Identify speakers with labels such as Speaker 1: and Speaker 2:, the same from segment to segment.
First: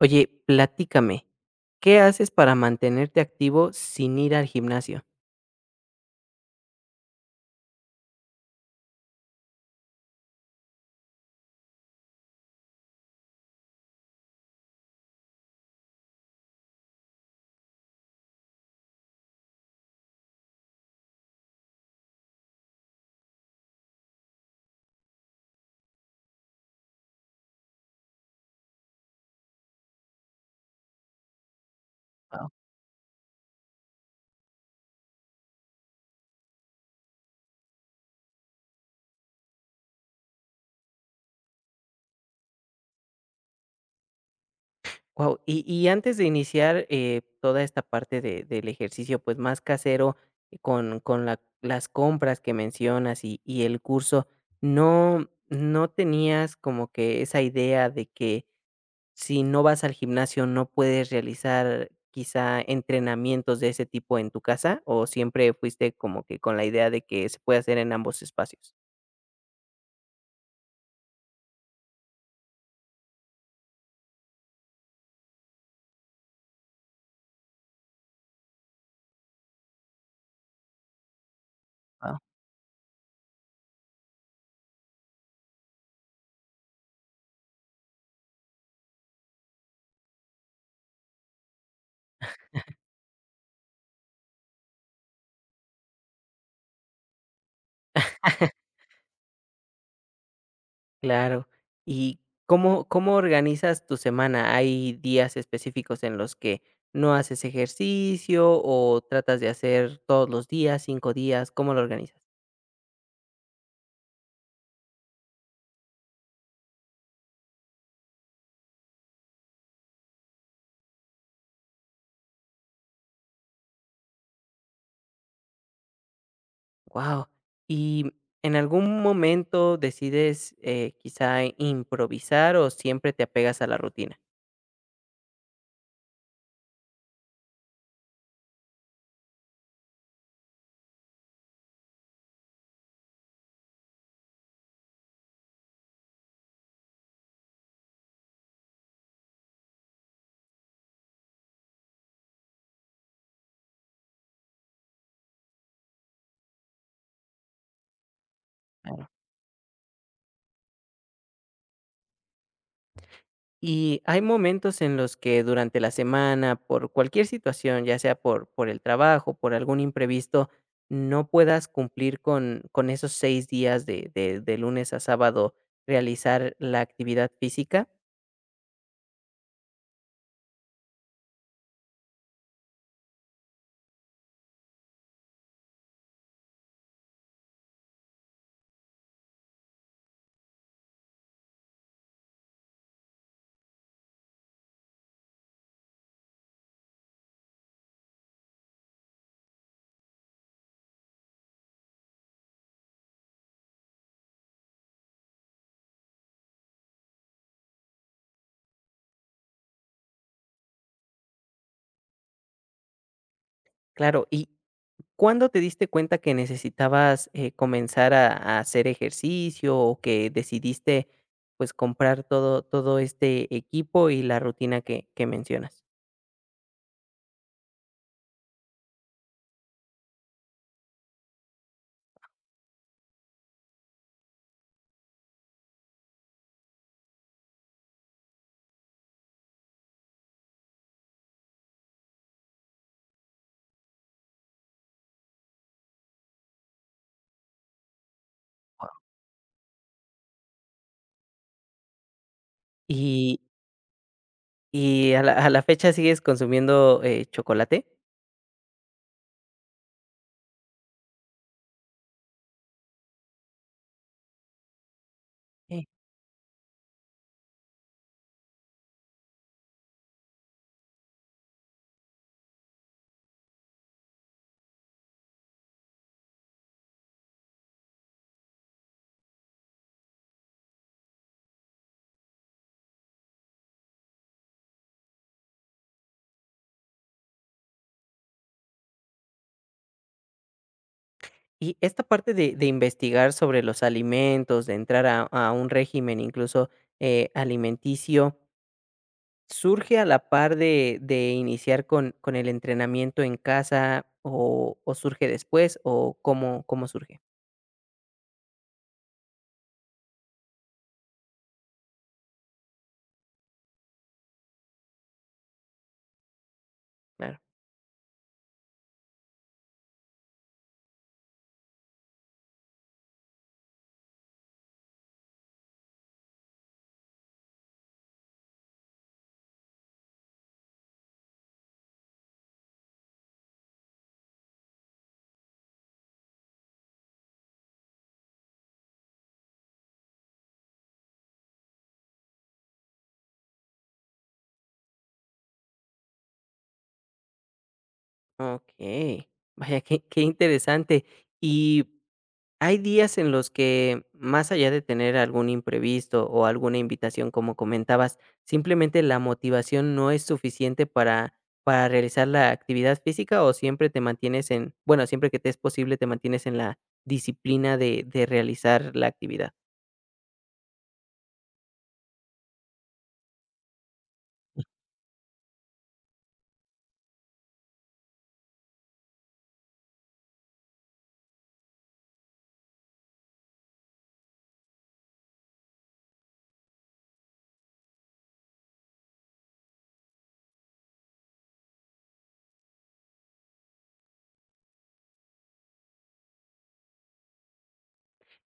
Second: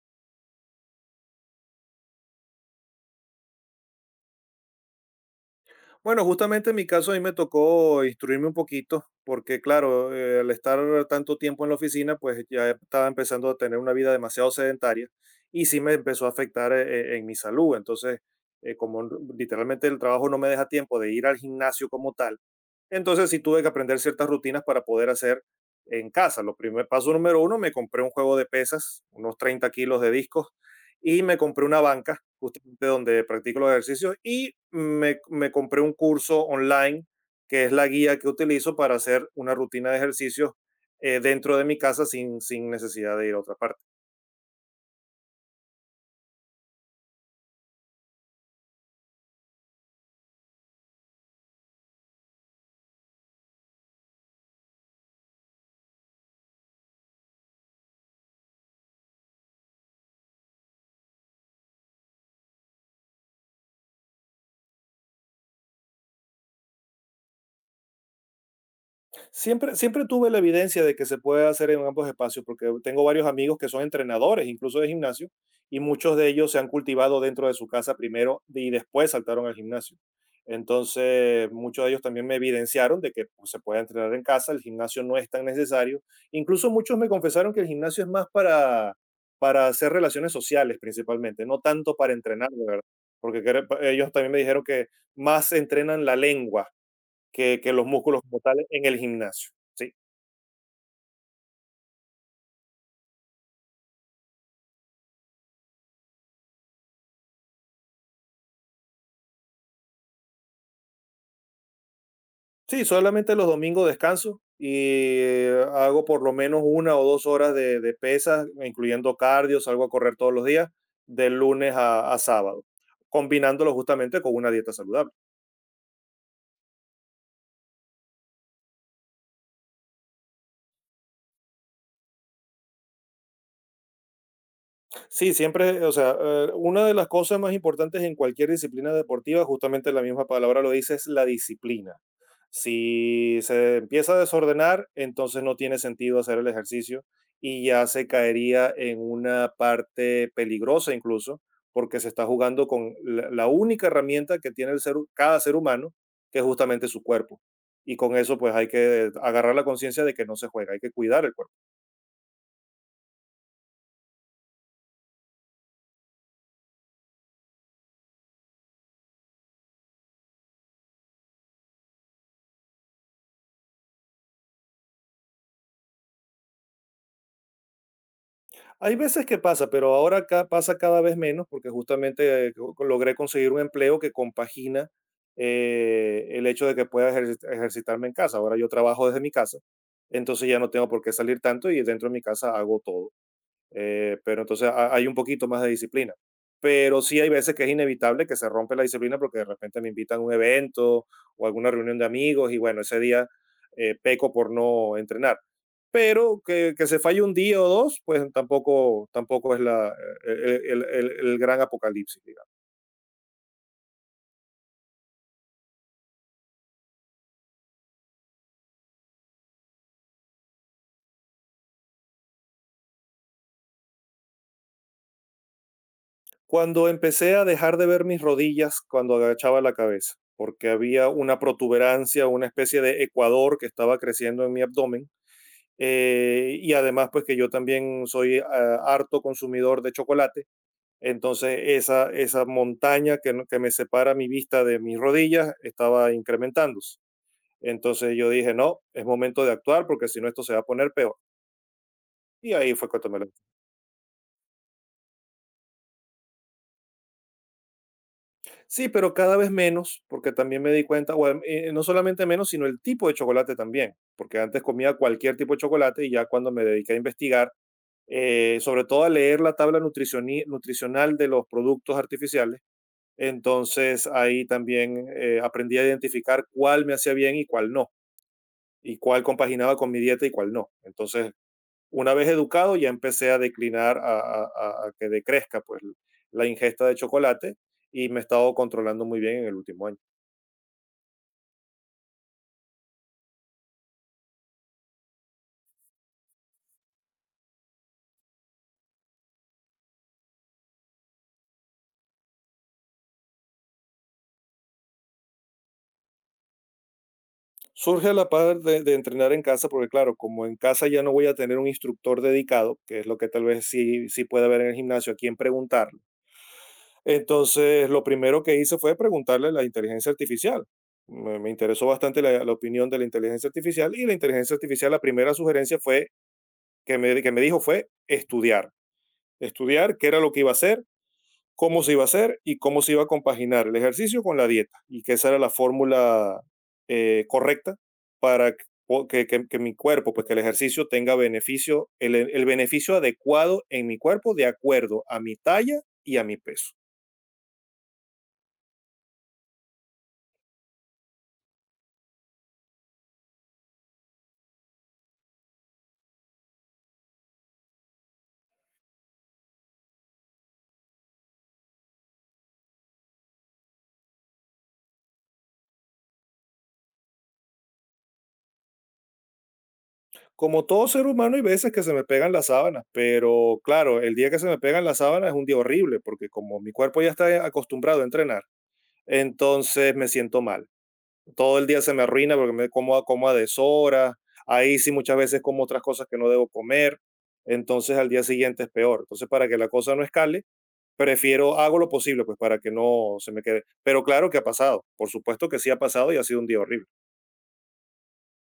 Speaker 1: Oye, platícame, ¿qué haces para mantenerte activo sin ir al gimnasio?
Speaker 2: Bueno, justamente en mi caso a mí me tocó instruirme un poquito, porque claro, al estar tanto tiempo en la oficina, pues ya estaba empezando a tener una vida demasiado sedentaria y sí me empezó a afectar en mi salud. Entonces, como literalmente el trabajo no me deja tiempo de ir al gimnasio como tal, entonces sí tuve que aprender ciertas rutinas para poder hacer en casa. Lo primer paso número uno, me compré un juego de pesas, unos 30 kilos de discos, y me compré una banca, justamente donde practico los ejercicios, y me compré un curso online, que es la guía que utilizo para hacer una rutina de ejercicios dentro de mi casa sin necesidad de ir a otra parte.
Speaker 1: Wow. Y antes de iniciar, toda esta parte de del ejercicio, pues, más casero, con la las compras que mencionas y el curso, ¿no tenías como que esa idea de que si no vas al gimnasio no puedes realizar quizá entrenamientos de ese tipo en tu casa, o siempre fuiste como que con la idea de que se puede hacer en ambos espacios?
Speaker 2: Siempre, siempre tuve la evidencia de que se puede hacer en ambos espacios, porque tengo varios amigos que son entrenadores, incluso de gimnasio, y muchos de ellos se han cultivado dentro de su casa primero y después saltaron al gimnasio. Entonces, muchos de ellos también me evidenciaron de que pues, se puede entrenar en casa, el gimnasio no es tan necesario. Incluso muchos me confesaron que el gimnasio es más para hacer relaciones sociales principalmente, no tanto para entrenar, de verdad. Porque ellos también me dijeron que más entrenan la lengua que los músculos como tales en el gimnasio. Sí,
Speaker 1: Claro. ¿Y cómo organizas tu semana? ¿Hay días específicos en los que no haces ejercicio o tratas de hacer todos los días, 5 días? ¿Cómo lo organizas?
Speaker 2: sí solamente los domingos descanso y hago por lo menos 1 o 2 horas de pesas, incluyendo cardio, salgo a correr todos los días, de lunes a sábado, combinándolo justamente con una dieta saludable.
Speaker 1: Wow. ¿Y en algún momento decides, quizá improvisar o siempre te apegas a la rutina?
Speaker 2: Sí, siempre, o sea, una de las cosas más importantes en cualquier disciplina deportiva, justamente la misma palabra lo dice, es la disciplina. Si se empieza a desordenar, entonces no tiene sentido hacer el ejercicio y ya se caería en una parte peligrosa incluso, porque se está jugando con la única herramienta que tiene cada ser humano, que es justamente su cuerpo. Y con eso pues hay que agarrar la conciencia de que no se juega, hay que cuidar el cuerpo.
Speaker 1: Y hay momentos en los que durante la semana, por cualquier situación, ya sea por el trabajo, por algún imprevisto, no puedas cumplir con esos seis días de lunes a sábado realizar la actividad física.
Speaker 2: Hay veces que pasa, pero ahora pasa cada vez menos porque justamente logré conseguir un empleo que compagina el hecho de que pueda ejercitarme en casa. Ahora yo trabajo desde mi casa, entonces ya no tengo por qué salir tanto y dentro de mi casa hago todo. Pero entonces hay un poquito más de disciplina. Pero sí hay veces que es inevitable que se rompe la disciplina porque de repente me invitan a un evento o alguna reunión de amigos y bueno, ese día peco por no entrenar. Pero que se falle un día o dos, pues tampoco, tampoco es la, el gran apocalipsis, digamos.
Speaker 1: Claro, ¿y cuándo te diste cuenta que necesitabas comenzar a hacer ejercicio o que decidiste pues comprar todo, todo este equipo y la rutina que mencionas?
Speaker 2: Cuando empecé a dejar de ver mis rodillas cuando agachaba la cabeza, porque había una protuberancia, una especie de ecuador que estaba creciendo en mi abdomen, y además pues que yo también soy harto consumidor de chocolate, entonces esa montaña que, no- que me separa mi vista de mis rodillas estaba incrementándose. Entonces yo dije, no, es momento de actuar porque si no esto se va a poner peor. Y ahí fue cuando me lo...
Speaker 1: Y a la fecha sigues consumiendo, chocolate.
Speaker 2: Sí, pero cada vez menos, porque también me di cuenta, bueno, no solamente menos, sino el tipo de chocolate también, porque antes comía cualquier tipo de
Speaker 1: Sí.
Speaker 2: chocolate y ya cuando me dediqué a investigar, sobre todo a leer la tabla nutricional de los productos artificiales. Entonces ahí también aprendí a identificar cuál me hacía bien y cuál no, y cuál compaginaba con mi dieta y cuál no. Entonces, una vez educado, ya empecé a declinar a que decrezca pues, la ingesta de chocolate y me he estado controlando muy bien en el último año.
Speaker 1: Y esta parte de investigar sobre los alimentos, de entrar a un régimen incluso, alimenticio, ¿surge a la par de iniciar con el entrenamiento en casa o surge después o cómo surge?
Speaker 2: Surge la par de entrenar en casa, porque claro, como en casa ya no voy a tener un instructor dedicado, que es lo que tal vez sí puede haber en el gimnasio, a quien preguntar.
Speaker 1: Claro.
Speaker 2: Entonces, lo primero que hice fue preguntarle a la inteligencia artificial. Me interesó bastante la opinión de la inteligencia artificial y la inteligencia artificial, la primera sugerencia fue que me dijo fue estudiar. Estudiar qué era lo que iba a hacer, cómo se iba a hacer y cómo se iba a compaginar el ejercicio con la dieta. Y que esa era la fórmula correcta para que mi cuerpo, pues que el ejercicio tenga beneficio, el beneficio adecuado en mi cuerpo de acuerdo a mi talla y a mi peso.
Speaker 1: Okey. Vaya, qué interesante. Y hay días en los que, más allá de tener algún imprevisto o alguna invitación, como comentabas, simplemente la motivación no es suficiente para realizar la actividad física o siempre te mantienes en, bueno, siempre que te es posible te mantienes en la disciplina de realizar la actividad.
Speaker 2: Como todo ser humano, hay veces que se me pegan las sábanas, pero claro, el día que se me pegan las sábanas es un día horrible, porque como mi cuerpo ya está acostumbrado a entrenar, entonces me siento mal. Todo el día se me arruina porque como a deshoras, ahí sí muchas veces como otras cosas que no debo comer, entonces al día siguiente es peor. Entonces, para que la cosa no escale, hago lo posible, pues para que no se me quede. Pero claro que ha pasado, por supuesto que sí ha pasado y ha sido un día horrible.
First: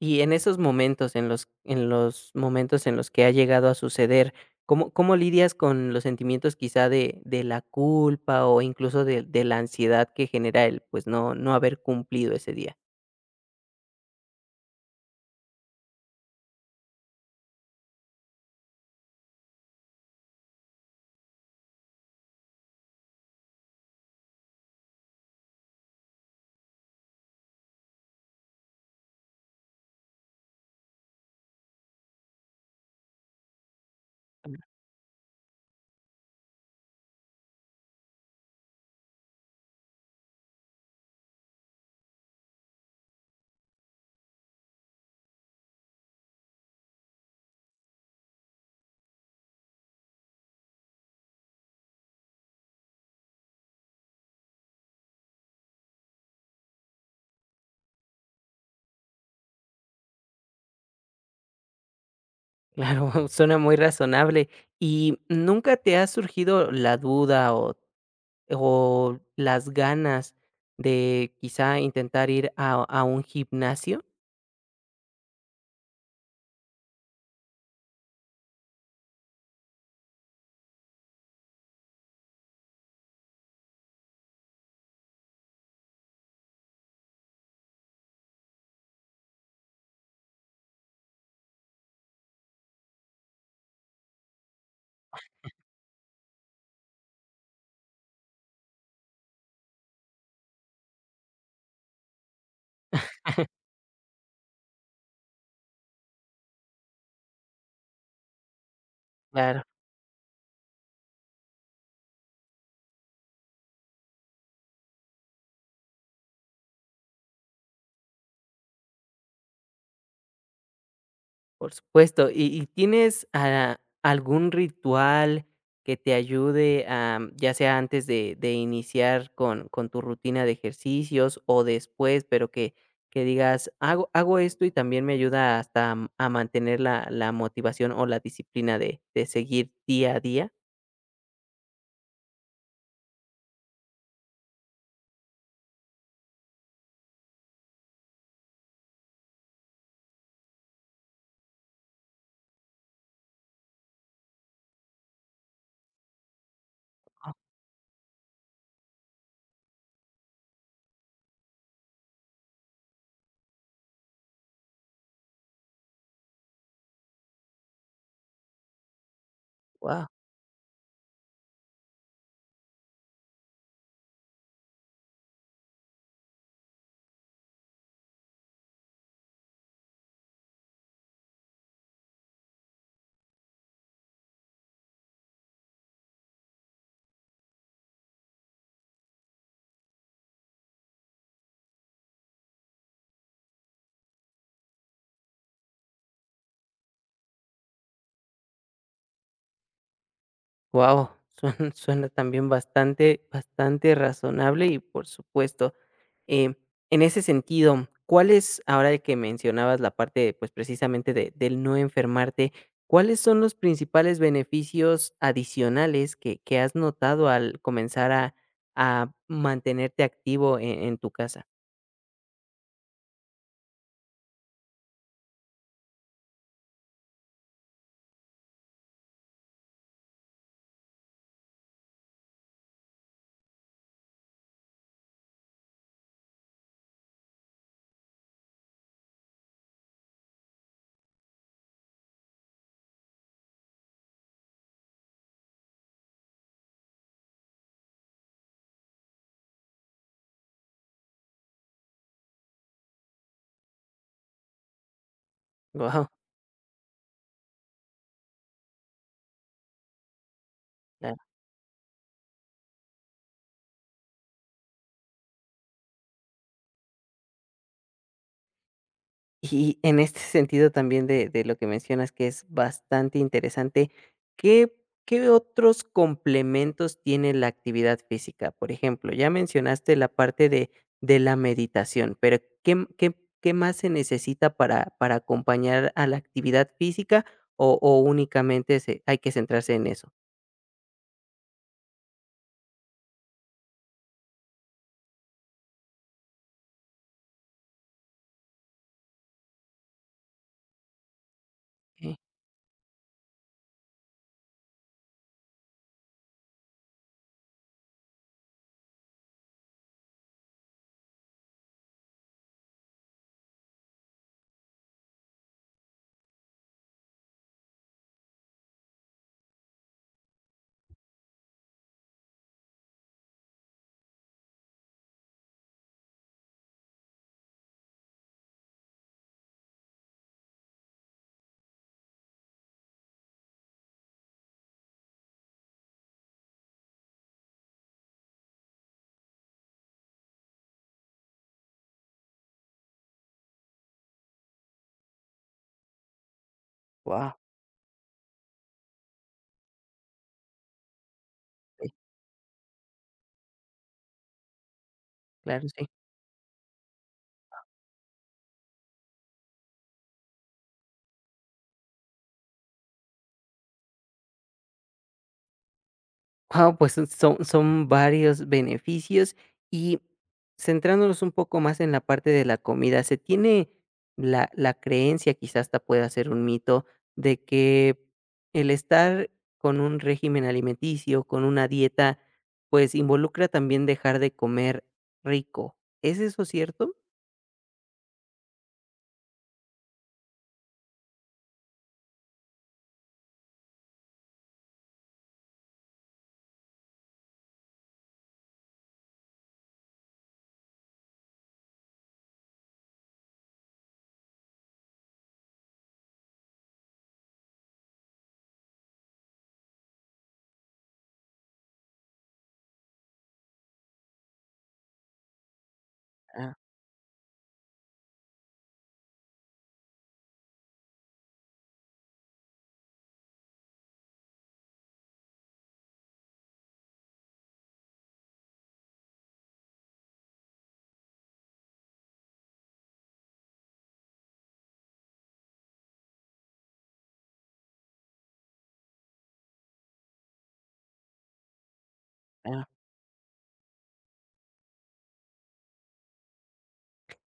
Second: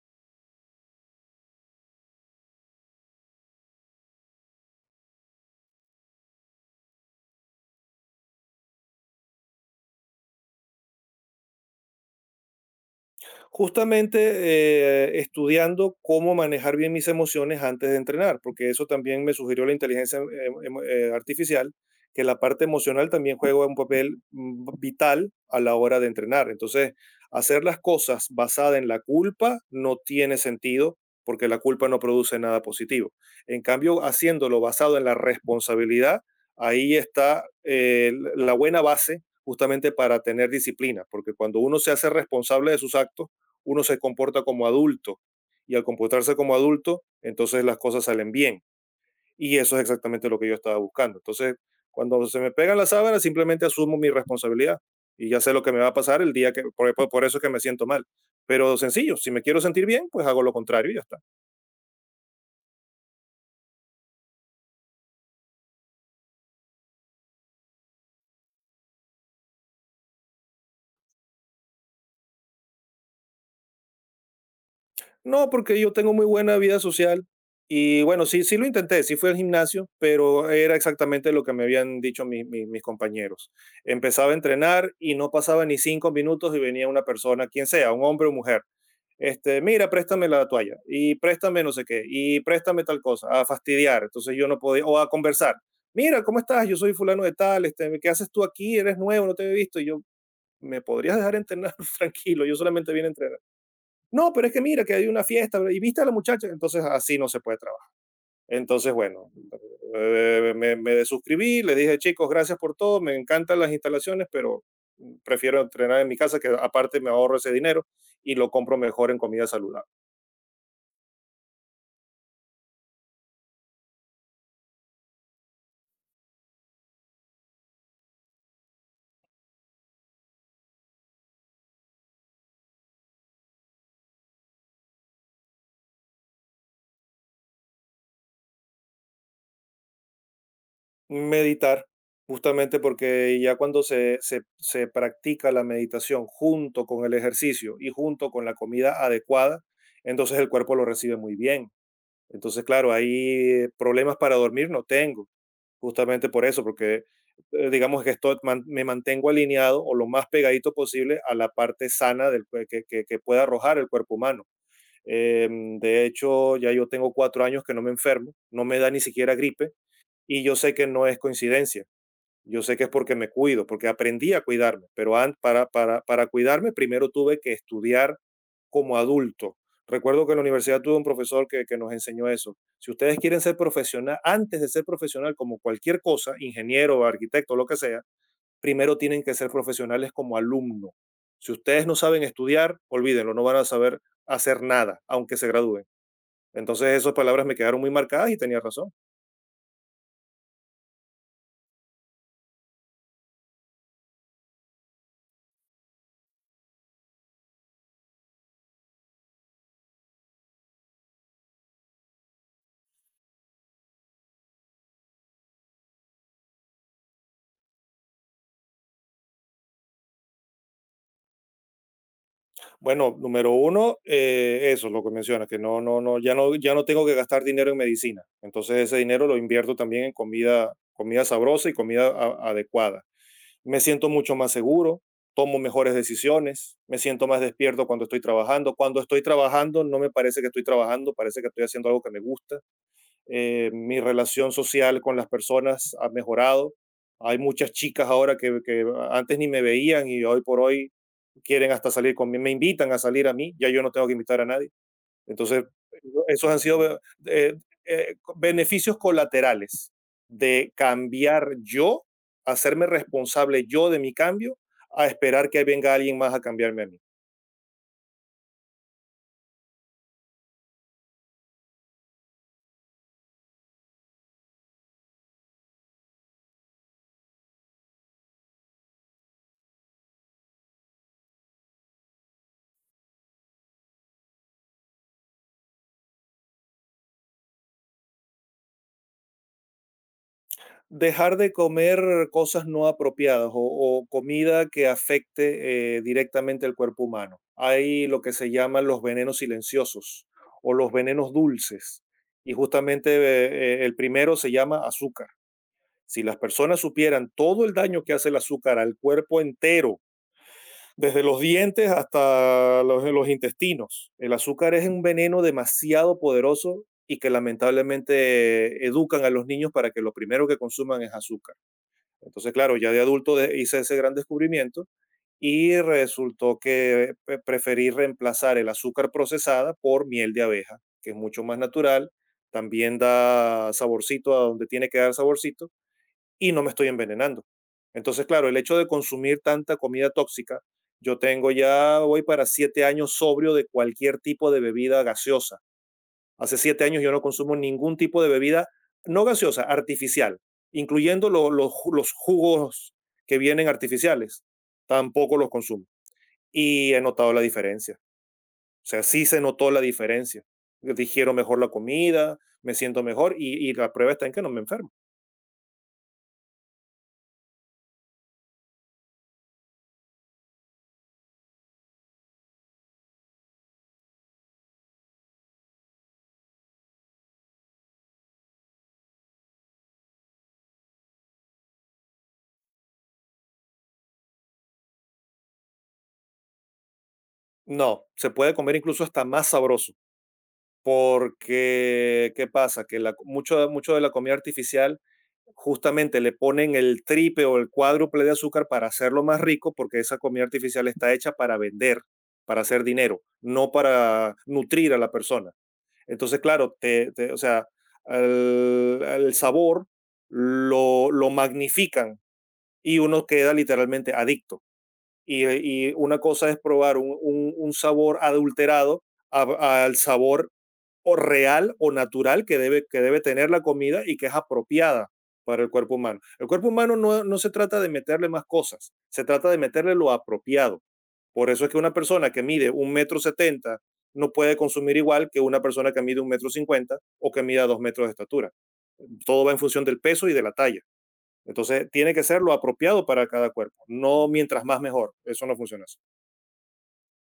Speaker 1: Y en esos momentos, en los momentos en los que ha llegado a suceder, cómo lidias con los sentimientos quizá de la culpa o incluso de la ansiedad que genera el, pues no haber cumplido ese día?
Speaker 2: Justamente estudiando cómo manejar bien mis emociones antes de entrenar, porque eso también me sugirió la inteligencia artificial, que la parte emocional también juega un papel vital a la hora de entrenar. Entonces, hacer las cosas basada en la culpa no tiene sentido porque la culpa no produce nada positivo. En cambio, haciéndolo basado en la responsabilidad, ahí está la buena base justamente para tener disciplina, porque cuando uno se hace responsable de sus actos, uno se comporta como adulto y al comportarse como adulto, entonces las cosas salen bien. Y eso es exactamente lo que yo estaba buscando. Entonces, cuando se me pegan las sábanas, simplemente asumo mi responsabilidad y ya sé lo que me va a pasar el día que, por eso es que me siento mal. Pero sencillo, si me quiero sentir bien, pues hago lo contrario y ya está.
Speaker 1: Claro, suena muy razonable. ¿Y nunca te ha surgido la duda o las ganas de quizá intentar ir a un gimnasio?
Speaker 2: No, porque yo tengo muy buena vida social y bueno, sí, sí lo intenté, sí fui al gimnasio, pero era exactamente lo que me habían dicho mis compañeros. Empezaba a entrenar y no pasaba ni 5 minutos y venía una persona, quien sea, un hombre o mujer. Este, mira, préstame la toalla y préstame no sé qué y préstame tal cosa, a fastidiar. Entonces yo no podía, o a conversar. Mira, ¿cómo estás? Yo soy fulano de tal, este, ¿qué haces tú aquí? Eres nuevo, no te he visto. Y yo, ¿me podrías dejar entrenar tranquilo? Yo solamente vine a entrenar. No, pero es que mira que hay una fiesta y viste a la muchacha, entonces así no se puede trabajar. Entonces, bueno,
Speaker 1: Claro.
Speaker 2: me desuscribí, le dije, chicos, gracias por todo, me encantan las instalaciones, pero prefiero entrenar en mi casa, que aparte me ahorro ese dinero y lo compro mejor en comida saludable.
Speaker 1: Por supuesto. Y tienes, algún ritual que te ayude a, ya sea antes de iniciar con tu rutina de ejercicios o después, pero que digas: "Hago esto y también me ayuda hasta a mantener la motivación o la disciplina de seguir día a día"?
Speaker 2: Meditar, justamente porque ya cuando se practica la meditación junto con el ejercicio y junto con la comida adecuada, entonces el cuerpo lo recibe muy bien. Entonces, claro, ahí problemas para dormir no tengo. Justamente por eso, porque digamos que me mantengo alineado o lo más pegadito posible a la parte sana del, cue- que pueda arrojar el cuerpo humano. De hecho, ya yo tengo 4 años que no me enfermo, no me da ni siquiera gripe y yo sé que no es coincidencia. Yo sé que es porque me cuido, porque aprendí a cuidarme, pero para cuidarme primero tuve que estudiar como adulto. Recuerdo que en la universidad tuve un profesor que nos enseñó eso. Si ustedes quieren ser profesional, antes de ser profesional como cualquier cosa, ingeniero, arquitecto, lo que sea, primero tienen que ser profesionales como alumno. Si ustedes no saben estudiar, olvídenlo, no van a saber hacer nada, aunque se gradúen. Entonces esas palabras me quedaron muy marcadas y tenía razón.
Speaker 1: Wow, suena suena también bastante razonable y, por supuesto, em, en ese sentido, ¿cuáles? Ahora que mencionabas la parte, pues, precisamente de del no enfermarte, ¿cuáles son los principales beneficios adicionales que has notado al comenzar a mantenerte activo en tu casa?
Speaker 2: Bueno, número uno, eso, es lo que mencionas, que no, no, no, ya no, ya no tengo que gastar dinero en medicina. Entonces ese dinero lo invierto también en comida, comida sabrosa y comida adecuada. Me siento mucho más seguro, tomo mejores decisiones, me siento más despierto cuando estoy trabajando. Cuando estoy trabajando, no me parece que estoy trabajando, parece que estoy haciendo algo que me gusta. Mi relación social con las personas ha mejorado. Hay muchas chicas ahora que antes ni me veían y hoy por hoy quieren hasta salir conmigo, me invitan a salir a mí, ya yo no tengo que invitar a nadie. Entonces,
Speaker 1: Wow.
Speaker 2: esos han sido eh, beneficios colaterales de cambiar yo, hacerme responsable yo de mi cambio, a esperar que venga alguien más a cambiarme a mí.
Speaker 1: Y en este sentido también de lo que mencionas, que es bastante interesante, ¿qué otros complementos tiene la actividad física? Por ejemplo, ya mencionaste la parte de la meditación, pero, ¿qué más se necesita para acompañar a la actividad física o únicamente se hay que centrarse en eso?
Speaker 2: Dejar de comer cosas no apropiadas o comida que afecte directamente al cuerpo humano. Hay lo que se llaman los venenos silenciosos o los venenos dulces.
Speaker 1: Wow.
Speaker 2: Y justamente el primero se llama azúcar. Si las personas supieran todo el daño que hace el azúcar al cuerpo entero, desde los dientes hasta los intestinos, el azúcar es un veneno demasiado poderoso y que lamentablemente educan a los niños para que lo primero que consuman es azúcar. Entonces, claro, ya de adulto hice ese gran descubrimiento y resultó que preferí reemplazar el azúcar procesada por miel de abeja, que es mucho más natural, también da saborcito a donde tiene que dar saborcito y no me estoy envenenando. Entonces, claro, el hecho de consumir tanta comida tóxica, yo tengo ya, voy para 7 años sobrio de cualquier tipo de bebida gaseosa. Hace 7 años yo no consumo ningún tipo de bebida no gaseosa, artificial, incluyendo los jugos que vienen artificiales. Tampoco los
Speaker 1: Claro,
Speaker 2: consumo.
Speaker 1: sí.
Speaker 2: Y he notado la diferencia. O sea, sí se notó la diferencia. Digiero mejor la comida, me siento mejor y la prueba está en que no me enfermo.
Speaker 1: Guau, pues son son varios beneficios y centrándonos un poco más en la parte de la comida, se tiene la creencia, quizás hasta pueda ser un mito, de que el estar con un régimen alimenticio, con una dieta, pues involucra también dejar de comer rico, ¿es eso cierto?
Speaker 2: No, se puede comer incluso hasta más sabroso. Porque, ¿qué pasa? Que la mucho mucho de la comida artificial, justamente le ponen el triple o el cuádruple de azúcar para hacerlo más rico, porque esa comida artificial está hecha para vender, para hacer dinero, no para nutrir a la persona. Entonces, claro, te te o sea, el sabor lo magnifican y uno queda literalmente adicto. Y, y una cosa
Speaker 1: Ah,
Speaker 2: es probar un sabor adulterado al sabor o real o natural que debe tener la comida y que es apropiada para el cuerpo humano. El cuerpo humano no, no se trata de meterle más cosas, se trata de meterle lo apropiado. Por eso es que una persona que mide un metro setenta no puede consumir igual que una persona que mide un metro cincuenta o que mida 2 metros de estatura. Todo va en función del peso y de la talla. Entonces tiene que ser lo
Speaker 1: ah.
Speaker 2: apropiado para cada cuerpo, no mientras más mejor. Eso no funciona así.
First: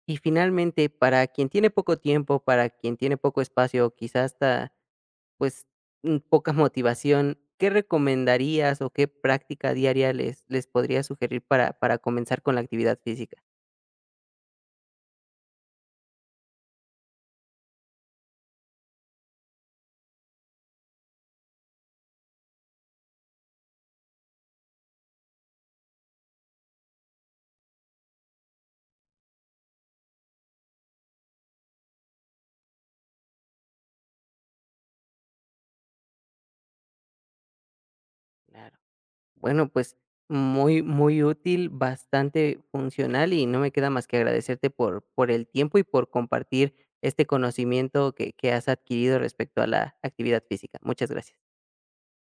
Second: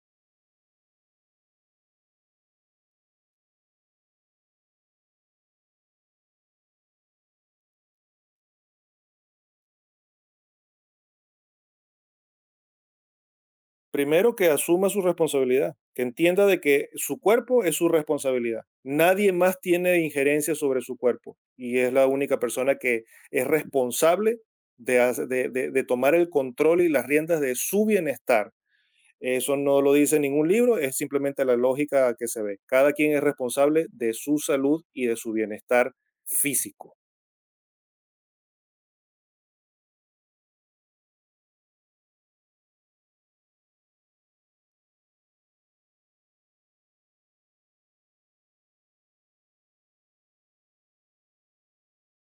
Speaker 1: Y finalmente, para quien tiene poco tiempo, para quien tiene poco espacio, quizás hasta pues, poca motivación, ¿qué recomendarías o qué práctica diaria les podría sugerir para comenzar con la actividad física?
Speaker 2: Primero que asuma su responsabilidad, que entienda de que su cuerpo es su responsabilidad. Nadie más tiene injerencia sobre su cuerpo y es la única persona que es responsable de, hace- de tomar el control y las riendas de su bienestar. Eso no lo dice ningún libro, es simplemente la lógica que se ve. Cada quien es responsable de su salud y de su bienestar físico.
Speaker 1: Claro. Bueno, pues, muy útil, bastante funcional y no me queda más que agradecerte por el tiempo y por compartir este conocimiento que has adquirido respecto a la actividad física. Muchas gracias.